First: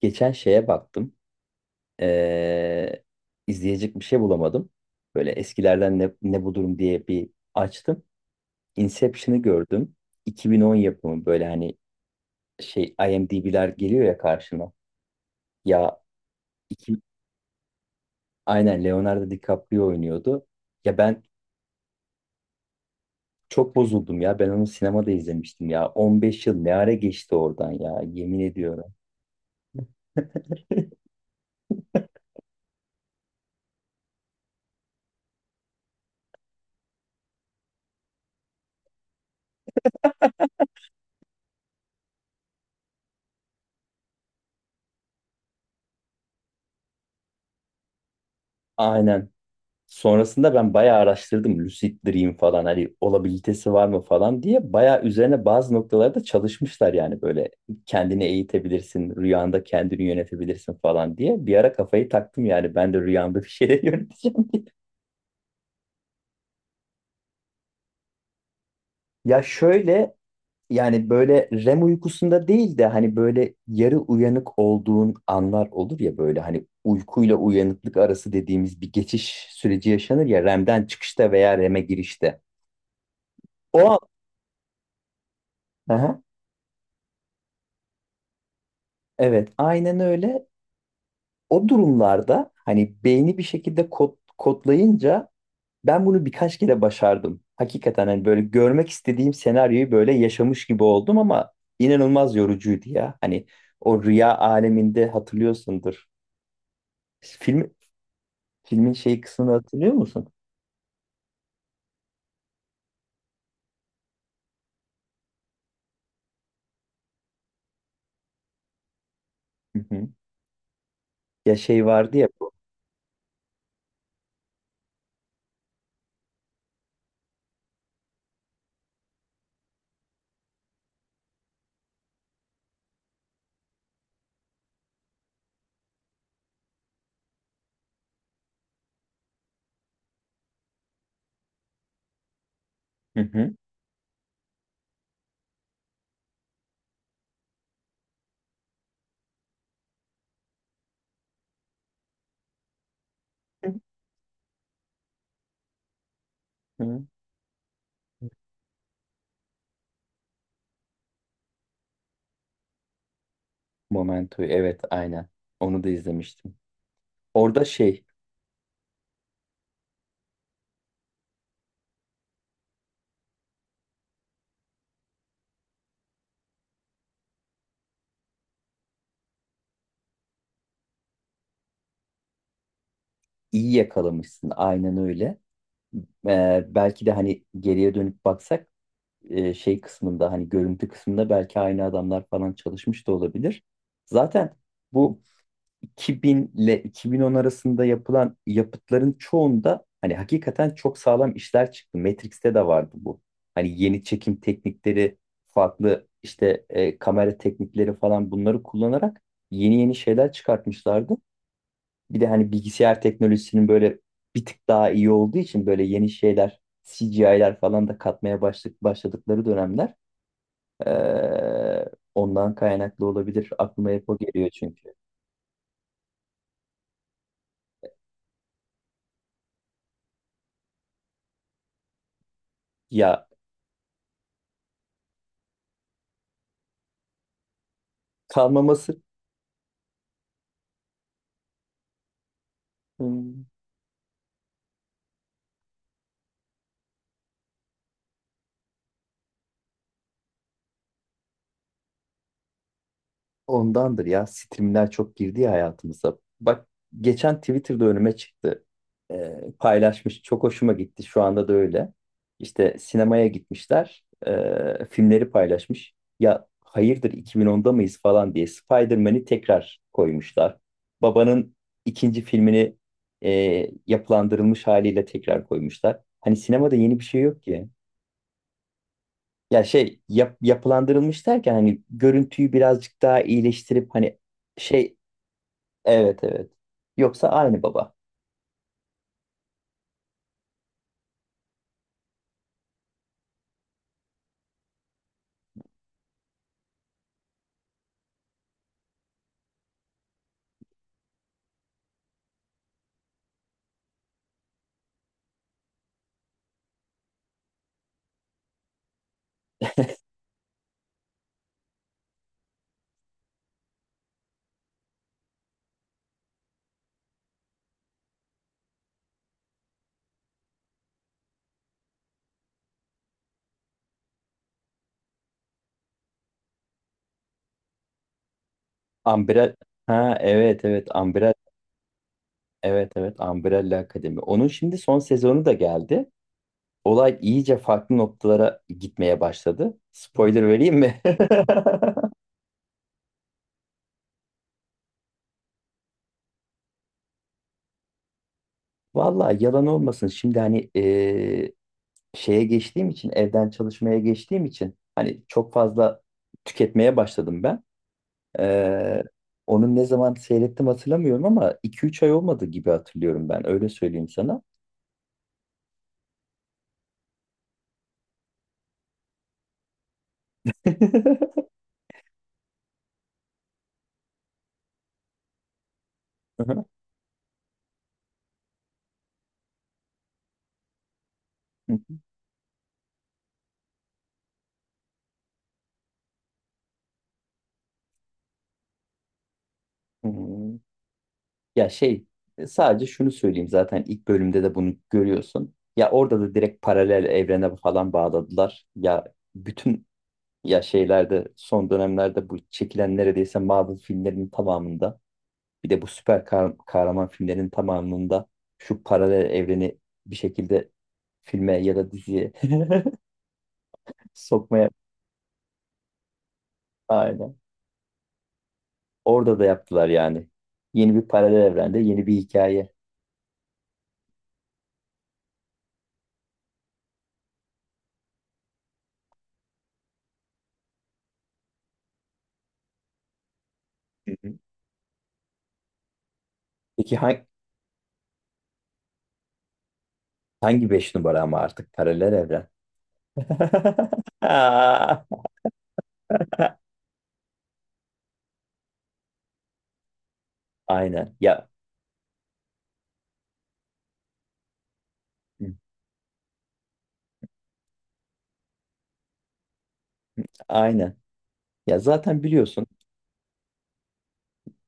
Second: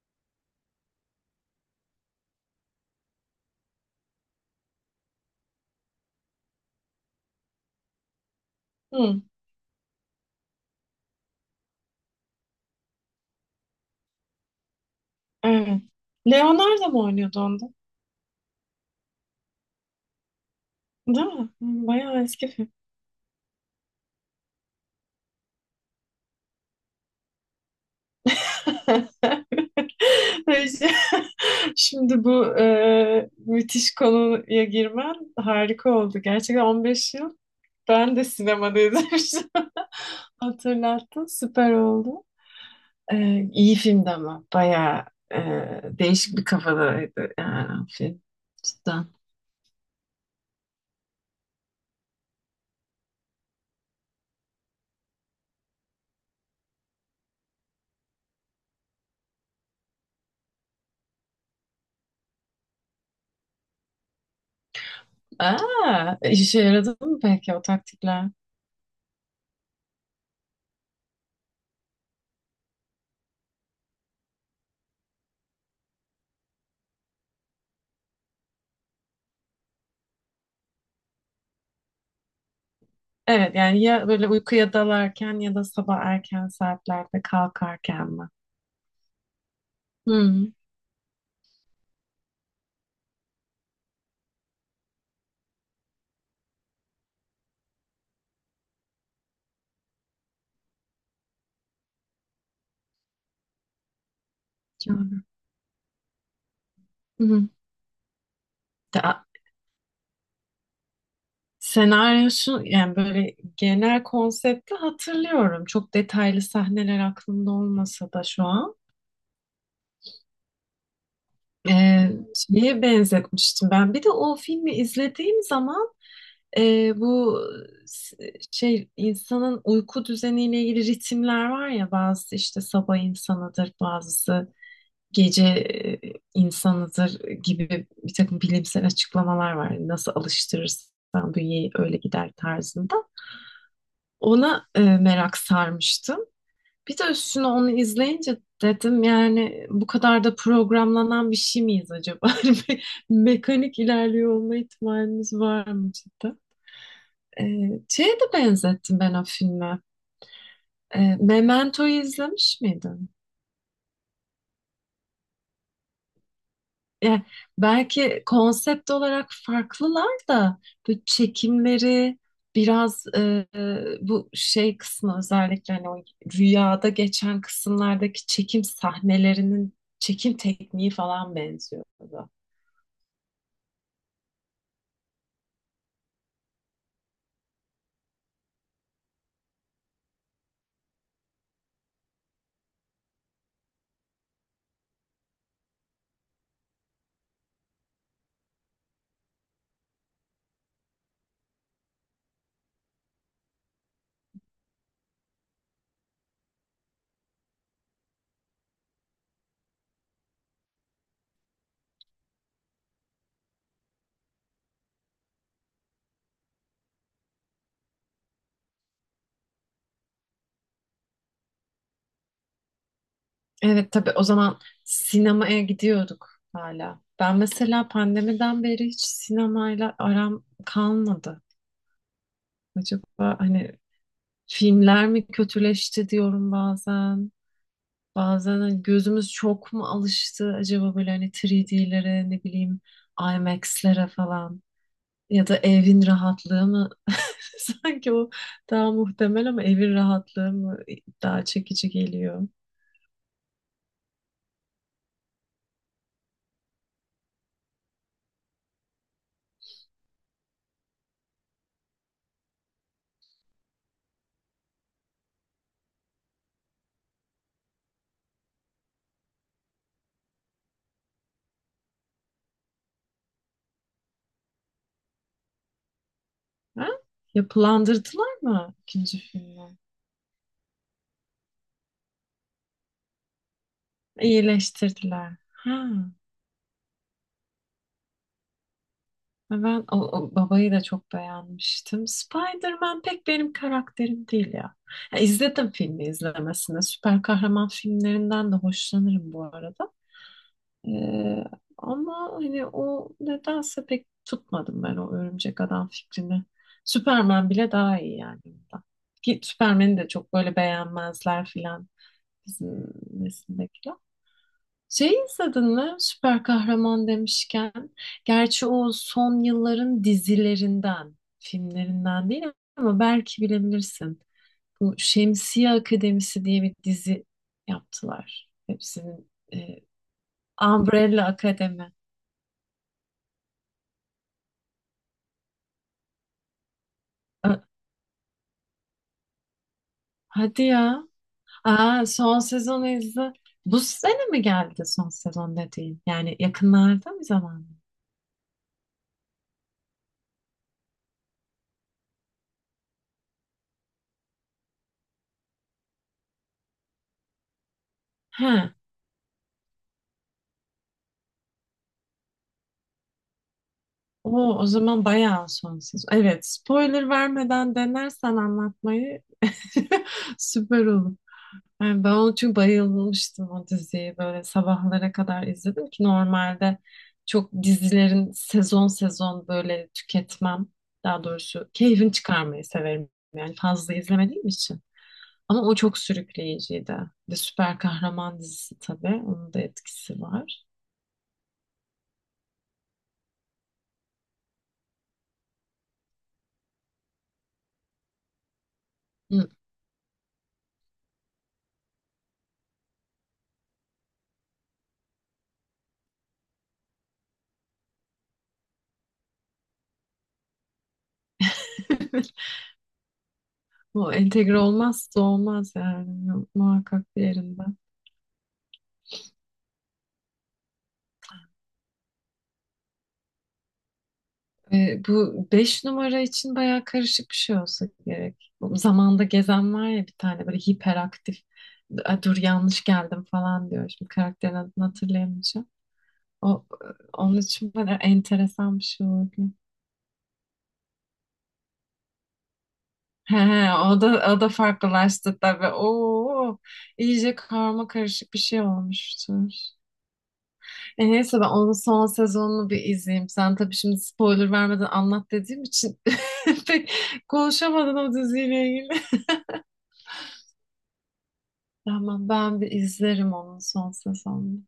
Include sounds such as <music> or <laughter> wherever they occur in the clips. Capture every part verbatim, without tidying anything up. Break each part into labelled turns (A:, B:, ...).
A: Geçen şeye baktım. Ee, izleyecek bir şey bulamadım. Böyle eskilerden ne, ne bu durum diye bir açtım.
B: Hı,
A: Inception'ı gördüm. iki bin on yapımı böyle hani şey IMDb'ler geliyor ya karşına.
B: evet.
A: Ya
B: Leonardo
A: iki,
B: mu oynuyordu onda?
A: aynen Leonardo DiCaprio oynuyordu. Ya ben
B: Değil mi? Hı, bayağı eski film.
A: çok bozuldum ya. Ben onu sinemada izlemiştim ya. on beş yıl ne ara geçti oradan ya yemin ediyorum.
B: <laughs> Neyse. Şimdi bu e, müthiş konuya girmen harika oldu. Gerçekten on beş yıl ben de sinemada izlemiştim. <laughs> Hatırlattın, süper oldu. E, iyi filmdi ama bayağı e, değişik bir kafadaydı yani film. Cidden.
A: Aynen. Sonrasında ben bayağı araştırdım lucid dream falan hani olabilitesi var mı falan diye bayağı üzerine bazı noktalarda çalışmışlar yani böyle kendini eğitebilirsin rüyanda kendini yönetebilirsin falan diye bir ara kafayı taktım yani ben de rüyamda bir şeyler <laughs> yöneteceğim diye.
B: Aa, işe yaradı mı peki o taktikler?
A: Ya şöyle, yani böyle REM uykusunda değil de hani böyle yarı uyanık olduğun anlar olur ya, böyle hani uykuyla uyanıklık arası dediğimiz bir geçiş süreci yaşanır ya, REM'den çıkışta veya REM'e girişte.
B: Evet yani
A: O
B: ya böyle uykuya dalarken ya da sabah
A: an,
B: erken saatlerde kalkarken mi?
A: evet, aynen öyle.
B: Hı.
A: O durumlarda hani beyni bir şekilde kod, kodlayınca ben bunu birkaç kere başardım. Hakikaten hani böyle görmek istediğim senaryoyu böyle yaşamış gibi oldum ama inanılmaz yorucuydu ya. Hani o rüya aleminde
B: Yani.
A: hatırlıyorsundur.
B: Hı.
A: Film, filmin şey
B: Da-
A: kısmını hatırlıyor musun?
B: senaryo şu yani böyle genel konsepti hatırlıyorum. Çok detaylı sahneler aklımda olmasa da şu an.
A: Hı hı. Ya şey
B: Ee,
A: vardı ya bu.
B: Şeye benzetmiştim ben. Bir de o filmi izlediğim zaman e, bu s- şey insanın uyku düzeniyle ilgili ritimler var ya, bazı işte sabah insanıdır, bazısı gece e, insanıdır gibi bir takım bilimsel açıklamalar var. Nasıl alıştırırsan bünyeyi öyle gider tarzında.
A: Hı hı.
B: Ona e, merak sarmıştım. Bir de üstüne onu izleyince dedim yani bu kadar da programlanan bir şey miyiz acaba? <laughs> Bir mekanik
A: Hı
B: ilerliyor olma ihtimalimiz var mı cidden?
A: hı.
B: E, Şeye de benzettim ben o filme. E, Memento'yu izlemiş miydin?
A: Momento'yu, evet, aynen. Onu da izlemiştim.
B: E,
A: Orada şey,
B: Belki konsept olarak farklılar da bu çekimleri biraz e, bu şey kısmı, özellikle hani o rüyada geçen kısımlardaki çekim sahnelerinin çekim tekniği falan benziyordu.
A: iyi yakalamışsın, aynen öyle. Ee, belki de hani geriye dönüp baksak, e, şey kısmında hani görüntü kısmında belki aynı adamlar falan çalışmış da olabilir. Zaten bu iki bin ile iki bin on arasında yapılan yapıtların çoğunda hani hakikaten çok sağlam işler çıktı. Matrix'te de vardı bu. Hani yeni çekim teknikleri, farklı işte e, kamera teknikleri falan, bunları kullanarak yeni yeni şeyler çıkartmışlardı. Bir de hani bilgisayar teknolojisinin böyle bir tık daha iyi olduğu için böyle yeni şeyler, C G I'ler falan da katmaya başladık, başladıkları dönemler, ee, ondan kaynaklı olabilir. Aklıma
B: Evet
A: hep
B: tabii,
A: o
B: o
A: geliyor
B: zaman
A: çünkü.
B: sinemaya gidiyorduk hala. Ben mesela pandemiden beri hiç sinemayla aram kalmadı. Acaba
A: Ya
B: hani filmler mi kötüleşti diyorum bazen. Bazen hani
A: kalmaması.
B: gözümüz çok mu alıştı acaba böyle, hani üç D'lere, ne bileyim
A: Hmm,
B: IMAX'lere falan, ya da evin rahatlığı mı, <laughs> sanki o daha muhtemel, ama evin rahatlığı mı daha çekici geliyor.
A: ondandır ya. Streamler çok girdi ya hayatımıza. Bak, geçen Twitter'da önüme çıktı. Ee, paylaşmış. Çok hoşuma gitti. Şu anda da öyle. İşte sinemaya gitmişler. Ee, filmleri paylaşmış. Ya hayırdır, iki bin onda mıyız falan diye Spider-Man'i tekrar koymuşlar. Babanın ikinci filmini, e, yapılandırılmış haliyle tekrar koymuşlar. Hani sinemada
B: Ha?
A: yeni bir şey yok ki.
B: Yapılandırdılar mı ikinci
A: Ya
B: filmi?
A: şey, yap, yapılandırılmış derken hani görüntüyü birazcık daha iyileştirip hani şey,
B: İyileştirdiler. Ha.
A: evet evet. Yoksa aynı baba.
B: Ve ben o, o babayı da çok beğenmiştim. Spider-Man pek benim karakterim değil ya. Ya izledim, filmi izlemesine. Süper kahraman filmlerinden de hoşlanırım bu arada. Ee, Ama hani o nedense pek tutmadım ben o örümcek adam fikrini. Superman bile daha iyi yani, bundan. Ki Superman'i de çok böyle beğenmezler filan, bizim nesildekiler. Şey izledin mi, süper kahraman demişken? Gerçi o son yılların dizilerinden, filmlerinden değil ama belki bilebilirsin. Bu Şemsiye Akademisi diye bir dizi yaptılar. Hepsinin
A: Umbrella,
B: e,
A: ha, evet evet,
B: Umbrella
A: Umbrella,
B: Akademi.
A: evet evet, Umbrella Akademi. Onun şimdi son sezonu da geldi. Olay iyice
B: Ö-
A: farklı noktalara gitmeye başladı. Spoiler
B: Hadi
A: vereyim mi? <laughs>
B: ya. Aa, son sezonu izle. Bu sene mi geldi son sezon dediğin? Yani yakınlarda mı zaman?
A: Vallahi yalan olmasın. Şimdi hani eee, şeye geçtiğim için, evden çalışmaya geçtiğim için hani çok fazla tüketmeye başladım ben.
B: He.
A: Eee Onun ne zaman seyrettim hatırlamıyorum ama iki üç ay olmadı gibi hatırlıyorum ben. Öyle söyleyeyim sana.
B: Oo, o zaman bayağı sonsuz. Evet, spoiler vermeden denersen anlatmayı <laughs> süper olur. Yani ben onu, çünkü bayılmıştım o diziyi. Böyle sabahlara kadar izledim ki,
A: <laughs>
B: normalde çok dizilerin sezon sezon böyle tüketmem. Daha doğrusu
A: Hı
B: keyfini çıkarmayı severim. Yani fazla izlemediğim için. Ama o çok sürükleyiciydi. Bir de süper kahraman dizisi tabii, onun da etkisi
A: hı.
B: var.
A: Ya şey, e, sadece şunu söyleyeyim, zaten ilk bölümde de bunu görüyorsun. Ya orada da direkt paralel evrene falan bağladılar. Ya
B: Hı.
A: bütün, ya şeylerde son dönemlerde bu çekilen neredeyse Marvel filmlerinin tamamında, bir de bu süper kah- kahraman filmlerinin tamamında şu paralel evreni bir şekilde filme ya da diziye
B: <laughs>
A: <laughs>
B: Bu entegre
A: sokmaya,
B: olmazsa olmaz yani, muhakkak
A: aynen.
B: diğerinde.
A: Orada da yaptılar yani. Yeni bir paralel evrende yeni bir hikaye.
B: Ee, bu beş numara için bayağı karışık bir şey olsa gerek. Bu zamanda gezen var ya, bir tane böyle hiperaktif. "A, dur, yanlış geldim" falan diyor. Şimdi
A: Hı hı.
B: karakterin adını hatırlayamayacağım. O,
A: Peki hangi,
B: onun için böyle enteresan bir şey oldu.
A: hangi beş numara ama artık paralel evren?
B: He, he,
A: <laughs>
B: o da o da
A: Aa,
B: farklılaştı tabii. Oo, iyice karma karışık bir şey olmuştur. E
A: aynen.
B: neyse,
A: Ya
B: ben onun son sezonunu bir izleyeyim. Sen tabii, şimdi spoiler vermeden anlat
A: hı,
B: dediğim için <laughs> pek konuşamadın o diziyle ilgili. <laughs>
A: aynen. Ya zaten
B: Tamam, ben
A: biliyorsun,
B: bir izlerim onun son sezonunu.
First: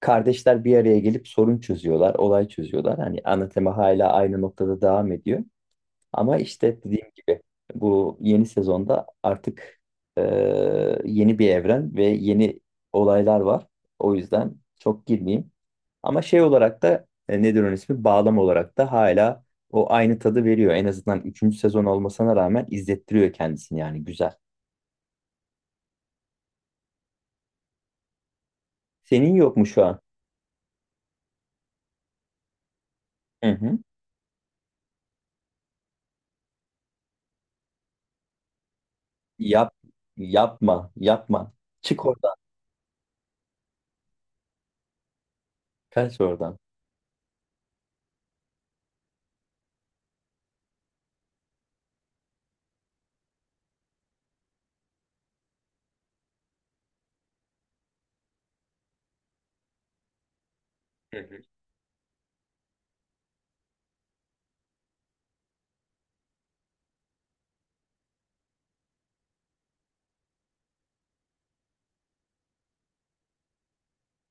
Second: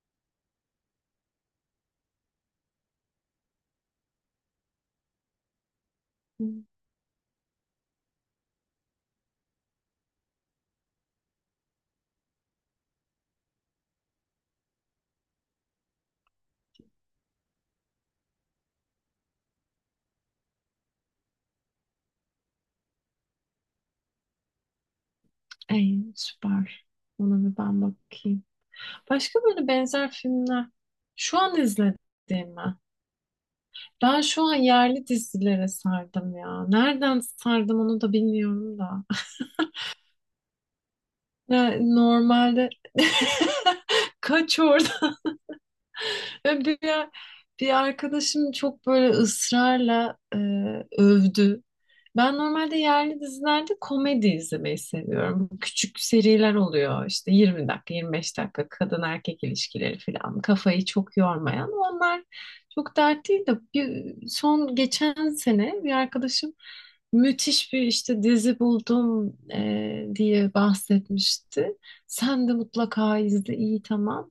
A: kardeşler bir araya gelip sorun çözüyorlar, olay çözüyorlar. Hani ana tema hala aynı noktada devam ediyor. Ama
B: Hı.
A: işte dediğim gibi bu yeni sezonda artık e, yeni bir evren ve yeni olaylar var. O yüzden çok girmeyeyim. Ama şey olarak da, e, nedir onun ismi, bağlam olarak da hala o aynı tadı veriyor. En azından üçüncü sezon olmasına rağmen izlettiriyor kendisini, yani güzel.
B: Ey süper. Ona bir ben bakayım.
A: Senin
B: Başka
A: yok mu
B: böyle
A: şu an?
B: benzer filmler şu an izlediğim mi?
A: Hı hı.
B: Ben şu an yerli dizilere sardım ya. Nereden sardım onu da bilmiyorum da. <laughs>
A: Yap, yapma, yapma.
B: Ya
A: Çık oradan,
B: normalde <laughs> kaçıyor.
A: kaç oradan.
B: Ve Bir, bir arkadaşım çok böyle ısrarla e, övdü. Ben normalde yerli dizilerde komedi izlemeyi seviyorum. Küçük seriler oluyor işte, yirmi dakika, yirmi beş dakika, kadın erkek ilişkileri falan. Kafayı çok
A: Hı hı.
B: yormayan, onlar çok dert değil, de bir, son geçen sene bir arkadaşım, müthiş bir işte dizi buldum e, diye bahsetmişti. Sen de mutlaka izle, iyi, tamam.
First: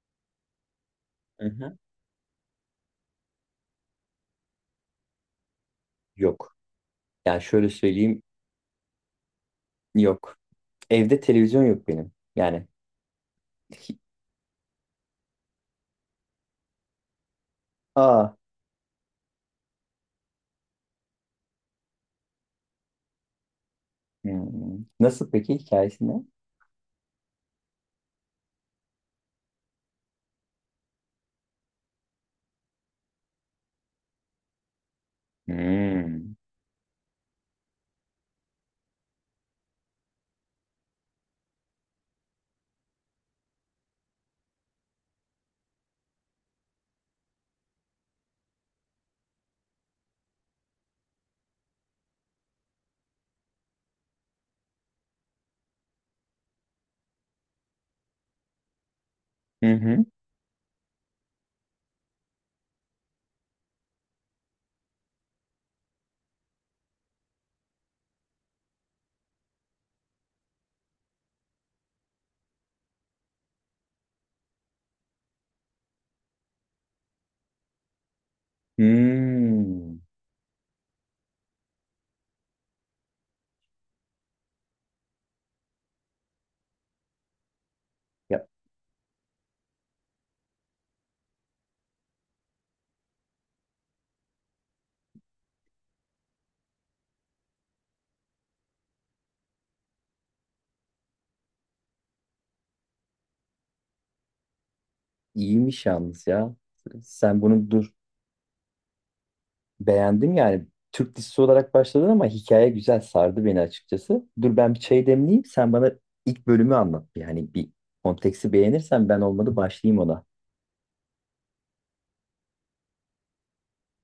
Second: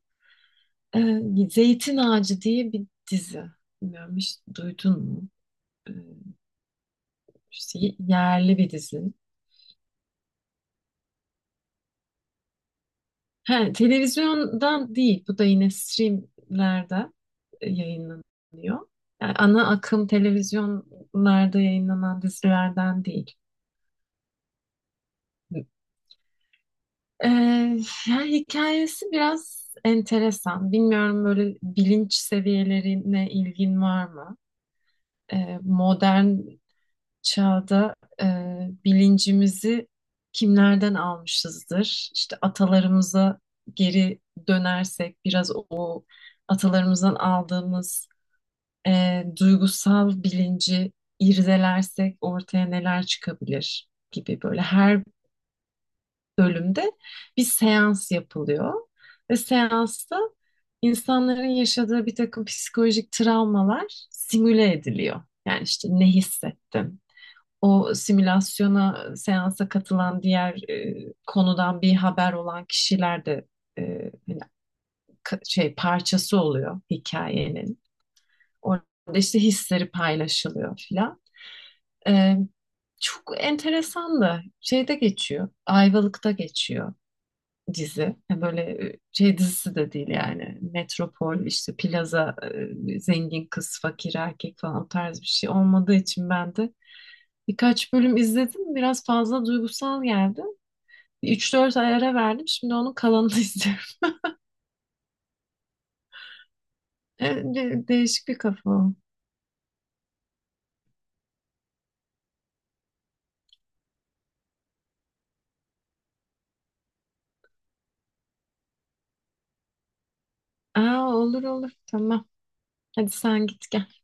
A: Hı
B: Ee,
A: hı.
B: Zeytin Ağacı diye bir dizi. Bilmiyorum, hiç duydun mu? Ee,
A: Yok. Yani şöyle
B: işte
A: söyleyeyim,
B: yerli bir dizi.
A: yok. Evde televizyon yok benim. Yani,
B: He, televizyondan değil. Bu da yine streamlerde e,
A: aa.
B: yayınlanıyor. Yani ana akım televizyonlarda yayınlanan dizilerden değil.
A: Hmm. Nasıl peki, hikayesi ne?
B: Ee, Yani hikayesi biraz enteresan. Bilmiyorum, böyle bilinç seviyelerine ilgin var mı? Ee,
A: Hmm.
B: modern çağda e, bilincimizi kimlerden almışızdır? İşte atalarımıza geri dönersek, biraz o atalarımızdan aldığımız e, duygusal bilinci irdelersek ortaya neler çıkabilir gibi, böyle her bölümde bir seans yapılıyor ve
A: Hı hı.
B: seansta insanların yaşadığı bir takım psikolojik travmalar simüle ediliyor. Yani işte ne hissettin? O simülasyona, seansa katılan diğer e, konudan bir haber olan kişiler de e, hani şey parçası oluyor hikayenin. Orada işte hisleri
A: Hmm.
B: paylaşılıyor filan. E, Çok enteresan, da şeyde geçiyor. Ayvalık'ta geçiyor dizi. Yani
A: Ya
B: böyle e, şey dizisi de değil yani. Metropol işte, plaza e, zengin kız fakir erkek falan o tarz bir şey olmadığı için, ben de birkaç bölüm izledim. Biraz fazla duygusal geldi. Üç dört ay ara verdim. Şimdi onun kalanını <laughs> izliyorum.
A: iyiymiş yalnız ya. Sen
B: Evet,
A: bunu
B: de-
A: dur.
B: değişik bir kafa o.
A: Beğendim yani. Türk dizisi olarak başladın ama hikaye güzel sardı beni açıkçası. Dur ben bir çay demleyeyim. Sen bana ilk bölümü anlat. Yani bir konteksti beğenirsen ben olmadı başlayayım ona.
B: Aa, olur olur. Tamam. Hadi sen git gel.